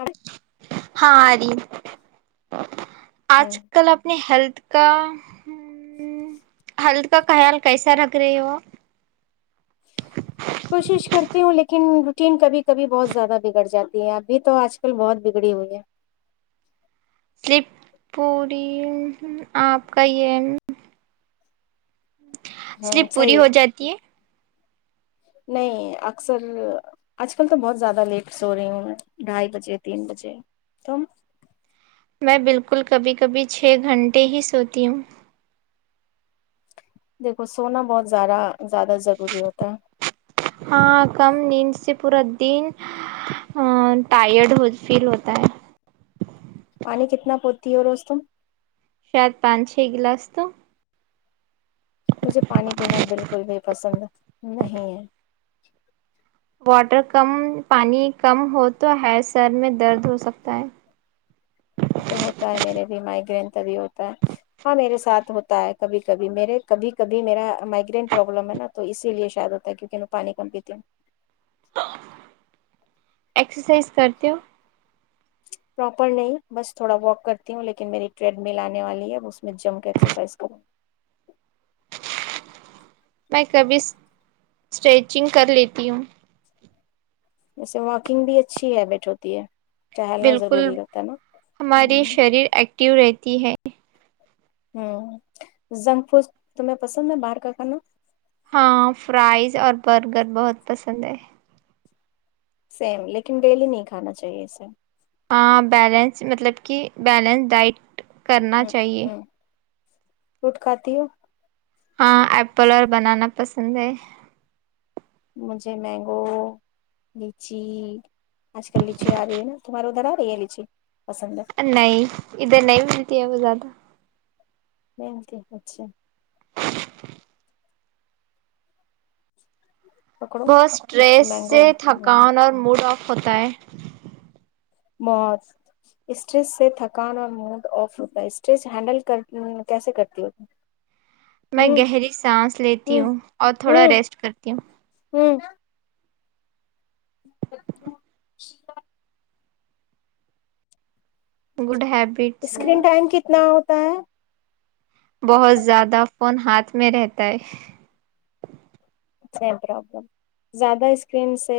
ا ہاں ااری آج ہوں کل اپنی ہیلتھ کا ہاں ہلت کا خیال کیسا رکھ رہی ہو کوشش کرتی ہوں لیکن روٹین کبھی کبھی بہت زیادہ بگڑ جاتی ہے ابھی تو آج کل بہت بگڑی ہوئی ہے سلپ پوری آپ کا یہ ہوں سلیپ پوری صحیح ہو جاتی ہے نہیں اکثر آج کل تو بہت زیادہ لیٹ سے ہو رہی ہوں ڈھائی بجے تین بجے تو ہم میں بالکل کبھی کبھی چھ گھنٹے ہی سوتی ہوں دیکھو سونا بہت زیادہ زیادہ ضروری ہوتا ہے ہاں کم نیند سے پورا تین ٹائرڈ فیل ہوتا ہے پانی کتنا پہ تو روستم شید پان چھ گلاس تو مجھے پانی پینا بالکل بھی پسند ہے نہیں واٹر کم پانی کم ہو تو ہے سر میں درد ہو سکتا ہے تو ہوتا ہے میرے مائگرین تبھی ہوتا ہے ہاں میرے ساتھ ہوتا ہے کبھی کبھی میرے کبھی کبھی میرا مائگرین پرابلم ہے نا تو اسی لیے شاید ہوتا ہے کیونکہ میں پانی کم پیتی ہوں ایکسرسائز سدو [unintelligible] پراپر نہیں بس تھوڑا واک کرتی ہوں لیکن میری ٹریڈ مل آنے والی ہے اس میں جم ایکسرسائز کروں میں کبھی اسٹریچنگ کر لیتی ہوں ویسے واکنگ بھی اچھی ہیبٹ ہوتی ہے ٹہلنا بالکل ضروری رہتا ہے نا ہمارے شریر ایکٹو رہتی ت ہے [unintelligible] ہ زنک فوس تمہیں پسند ہے باہر کا کھانا [unintelligible] ہاں فرائز اور برگر بہت پسند ہے سیم لیکن ڈیلی نہیں کھانا چاہیے اسے بیلنس مطلب کہ بیلنس ڈائٹ کرنا چاہیے لٹکاتی ہوں [unintelligible] ہاں ایپل اور بنانا پسند ہے مجھے مینگو لچی آج کل لچی آ رہی ہے نا تمہاراری ادھر آ رہی ہے لیچی پسند ہے نہیں ادھر نہیں ملتی ہے وہ زیادہ [inaudible] مینتی ہوھ [unintelligible] [inaudible] پکڑو بہت کچھ اسٹریس سے مینگو تھکان اور موڈ آف ہوتا ہے موت اسٹریج سے تھکان اور موڈ آف ہوتا ہے اسٹج ہینڈل کیسے کرتی ہوتی میں گہری سانس لیتی ہوں اور تھوڑا ہوں ریسٹ کرتی ہوں ہوں [inaudible] گڈب [unintelligible] اسکرین ٹائم کتنا ہو بہت زیادہ فون ہاتھ میں رہتا ہے س پرابلم زیادہ اسکرین سے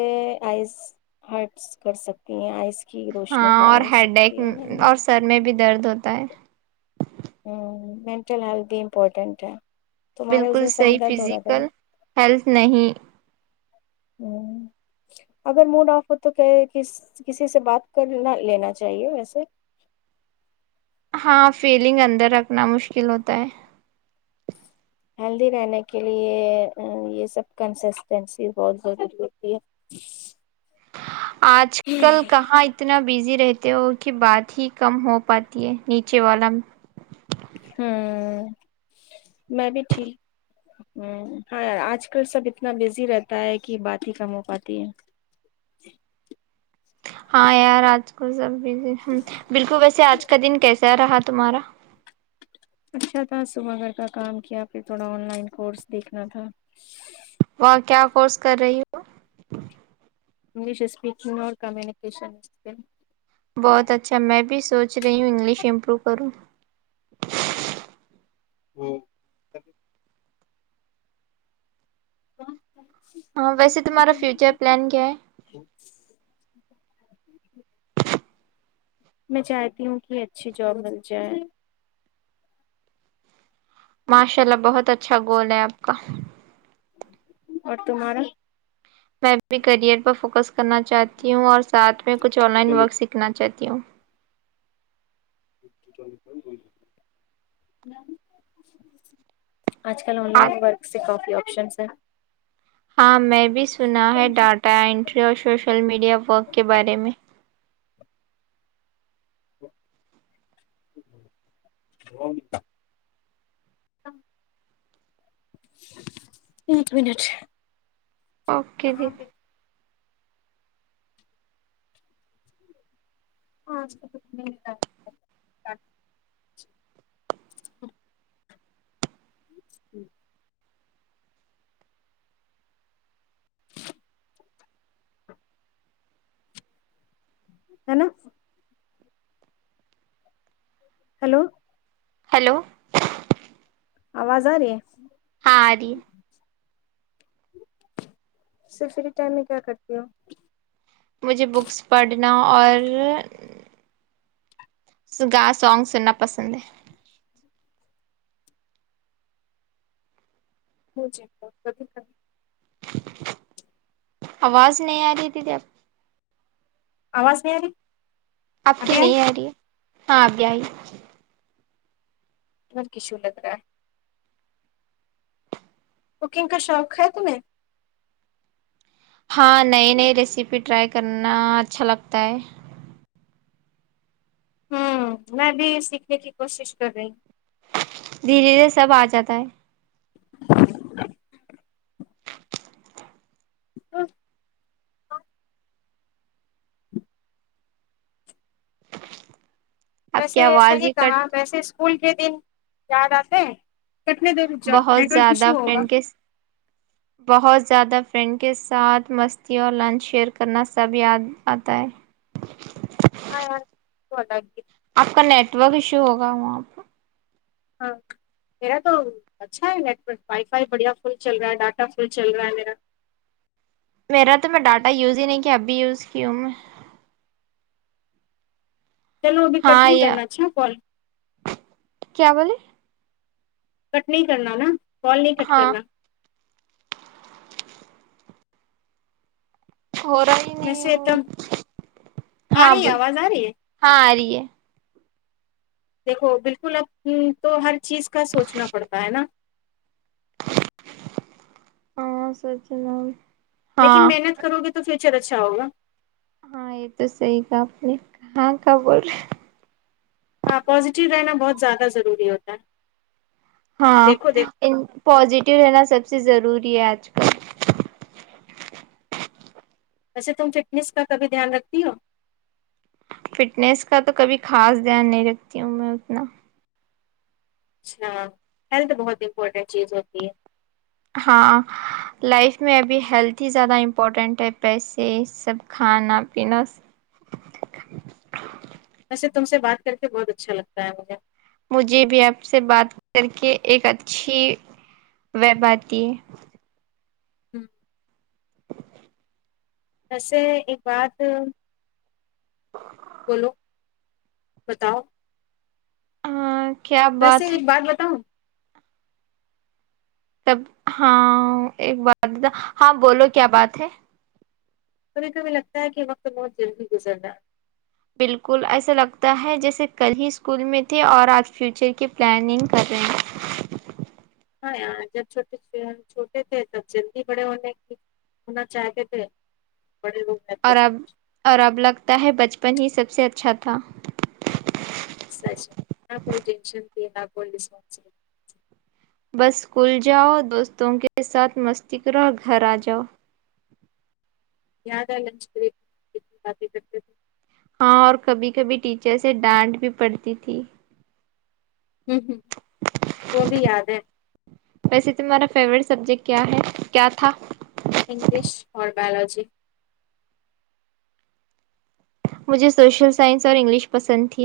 آئز ہرٹس کر سکتی ہیں آئس [unintelligible] ہاں اور خراب ہو ہیڈ ایک سکتی ہے اور سر میں بھی درد ہوتا ہے مینٹل ہیلتھ بھی امپورٹنٹ ہے تمہارے اس بالکل دن سر میں صحیح درد ہو رہا تھا فزیکل ہیلتھ نہیں اگر موڈ آف ہو تو کہ کسی سے بات کرنا لینا چاہیے ویسے ہاں فیلنگ اندر رکھنا مشکل ہوتا ہے ہیلدی رہنے کے لیے یہ سب کنسسٹینسی بہت ضروری ہوتی ہے آج کل کہاں اتنا بزی رہتی کی بات ہی کم ہو پاتی ہے نیچے والا ہوں میں بھی ٹھیک ہ ہاں آج کل سب اتنا بزی رہتا ہے کہ بات ہی کم ہو پاتی ہے ہاں یار آج کو سب ہ بالکل ویسے آج کا دن کیسے آ رہا تھا تمار اچھا تھا صبح گھر کا کام کیا پھر تھوڑا آن لائن کورس دیکھنا تھا وہاں کیا کورس کر رہی ہو انگش اسپیکنگ اور کمکیشن اسک بہت اچھا میں بھی سوچ گشمپرو کرو ہوں ہ ہاں ویسے تہارا فیوچر پلان کیا ہے [unintelligible] میں چاہتی ہوں کہ اچھی جاب مل جائے ماشاء اللہ بہت اچھا گول ہے اب کک اور تمہارا میں بھی کریئر پر فوکس کرنا چاہتی ہوں اور سھ میں کچھ آن لائن ورک سیکھنا چاہی کیو [unintelligible] آج کل آن لائن ورک سے کافی ہوتی اشم سر ہاں میں بھی سنا ہے ڈاٹا انینٹری اور سوشل میڈیا ورک کے بارے میں ہ ایک منٹ اوکے جی کہاں پہ ہاں اس ہی ہے نا ہلو ہلو آواز آ ری ہاں ج اسر فری ٹائم میں کیا کرتی ہوں مجھے بکس پڑھنا اور سگا سانگ سننا پسند ہے ج جی ب ک کر [unintelligible] آواز نہیں آ رہی تھی ت اب آواز اری آبپ کی نہیں آ رہی ہے ہاں اب ہی تار کی س لگ رہا [unintelligible] کوکنگ کا شوق ہے تمیں ہاں نئی نئی ریسیپی ٹرائی کرنا اچھا لگتا ہے ہوں میں بھی سیکھنے کی کوشش کر رہی ہ دھیرے دھیرے سب آ جاتا ہے [unintelligible] ہ [unintelligible] آپ کی ویسے آواز صحیح ہی کٹ کہا ویسے کول کے دن جاے بہت زیادہ فرینڈ کے بہت زیادہ فرینڈ کے ساتھ مستی اور لنچ شیئر کرنا سب یاد آتا ہے آاں [unintelligible] آپ کا نیٹورک ایشو ہوگا وہاں پ ہاں میرا تو اچھا ہے نیٹورک وائی فائی بڑھیا فل چل رہا ہے ڈاٹا فل چل رہا ہے میرا میرا تو میں ڈاٹا یوز ہی نہیں کیا اب بھی یوز کی ہوں میں چلو ابھی کٹ ہاں نہیں یا کرنا اچھا کال کیا بولے کٹ نہیں کرنا نا کال نہیں کٹ ہاں کرنا ہو رہا ہی نہیں ویسے تب ہ آ ہاں رہی ہے بول آواز آ رہی ہے ہاں آ رہی ہے دیکھو بالکل اب تو ہر چیز کا سوچنا پڑتا ہے نا ہاں سوچ نام [unintelligible] لیکن محنت کرو گے تو پھر اچر اچھا ہوگا [unintelligible] ہاں یہ تو صحی کہپ نے کہاں کہ بول رہے آپ [unintelligible] پوازیٹیو رہنا بہت زیادہ ضوری ہے س [unintelligible] ہاں پازیٹیو رہ نا سب سب سے ضروری ہے آج کل ویسے تم فٹنس کا کبھی دھیان رکھتی ہو فٹنیس کا تو کبھی خاص دھیان نہیں رکھتی ہوں میں اتنا اچھا ہیلتھ بہت امپورٹنٹ چیز ہوتی ہے ہاں لائف میں ابھی ہیلتھ ہی زیادہ امپورٹینٹ ہے پیسے سب کھانا پینا ویسے تم سے بات کر کے بہت اچھا لگتا ہے مجھے مجھے بھی آپ سے بات کر کے ایک اچھی ویب آتی ہے [inaudible] ویسے ایک بات بولو بتاؤ ہاں کیا ویسے ہے ایک بات بتاؤں تب ہاں ایک بات ہاں بولو کیا بات ہے کبھی کبھی لگتا ہے کہ وقت بہت جلدی گزرنا بالکل ایسا لگتا ہے جیسے کل ہی اسکول میں تھے اور آج فیوچر کی پلاننگ کر رہے ہاں یار جب چھوٹ چھوٹے تھے تب جلدی بڑے ہونے کی ہونا چاہتے تھے بڑے ہو گئے تھے اور اب اور اب لگتا ہے بچپن ہی سب سے اچھا تھا نہ کوئی ٹینشن پھی نہ کوئی رسپ بس اسکول جاؤ دوستوں کے ساتھ مستی کرو اور گھر آ جاؤ یہاںد لنچ بیک باتیں کرتے ہیں ہاں اور کبھی کبھی ٹیچر سے ڈانٹ بھی پڑتی تھی ہوں ہوں وہ بھی یاد ہے ویسے تمہارا فیوریٹ سبجیکٹ کیا ہے کیا تھا انگلش [inaudible] مجھے سوشل سائنس اور انگلش پسند تھی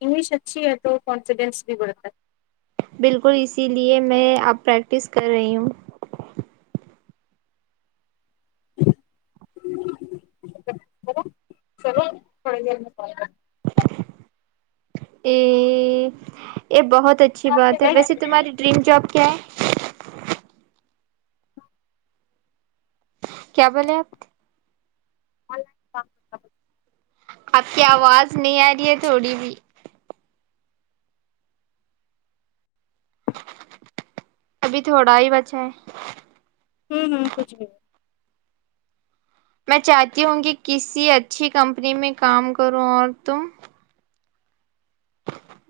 انگلش اچھی ہے تو کانفیڈینس بھی بڑھتا ہے بالکل اسی لیے میں اب پریکٹس کر رہی ہوں ا سلو تھڑ گ میں یہ بہت اچھی بات کرتے ہے ویس ہیں۔ تمہاری ڈریم جاب [inaudible] کیا بولے آپ [inaudible] آپ کی آواز نہیں آ رہی ہے تھوڑی بھی ابھی تھوڑا ہی بچ ہے ہاں ہاں کچھ بھ میں چاہتی ہوں گی کسی اچھی کمپنی میں کام کروں اور تم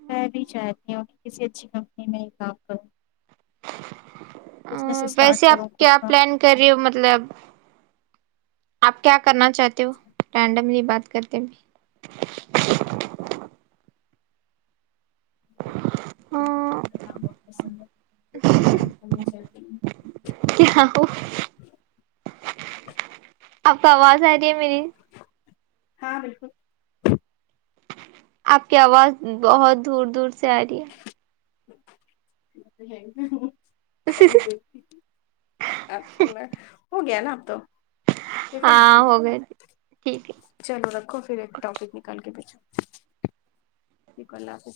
میں بھی چاہتی ہوں کہ کسی اچھی کمپنی میں ہی کام کروں [inaudible] ا بزنس ویسے اسٹارٹ آپ کروں خود کیا کا پلان کر رہی ہو مطلب آپ کیا کرنا چاہتے ہو رینڈملی بات کرتے ہاں کا بہت پسند ہے ک کا برانڈ کرنا چاہتی کیا ہو؟ اچھ آب کو آواز آ رہی ہے میری ہاں بالکل آپ کی آواز بہت دور دور سے آ رہی ہے ہے کند اپنا ہو گیا نا آپ تو دیکھو نا ہاں ٹائم ہو گئے ٹھیک ہے چلو رکھو پھر ایک ٹاپک نکال کے بیچ یہ کلاق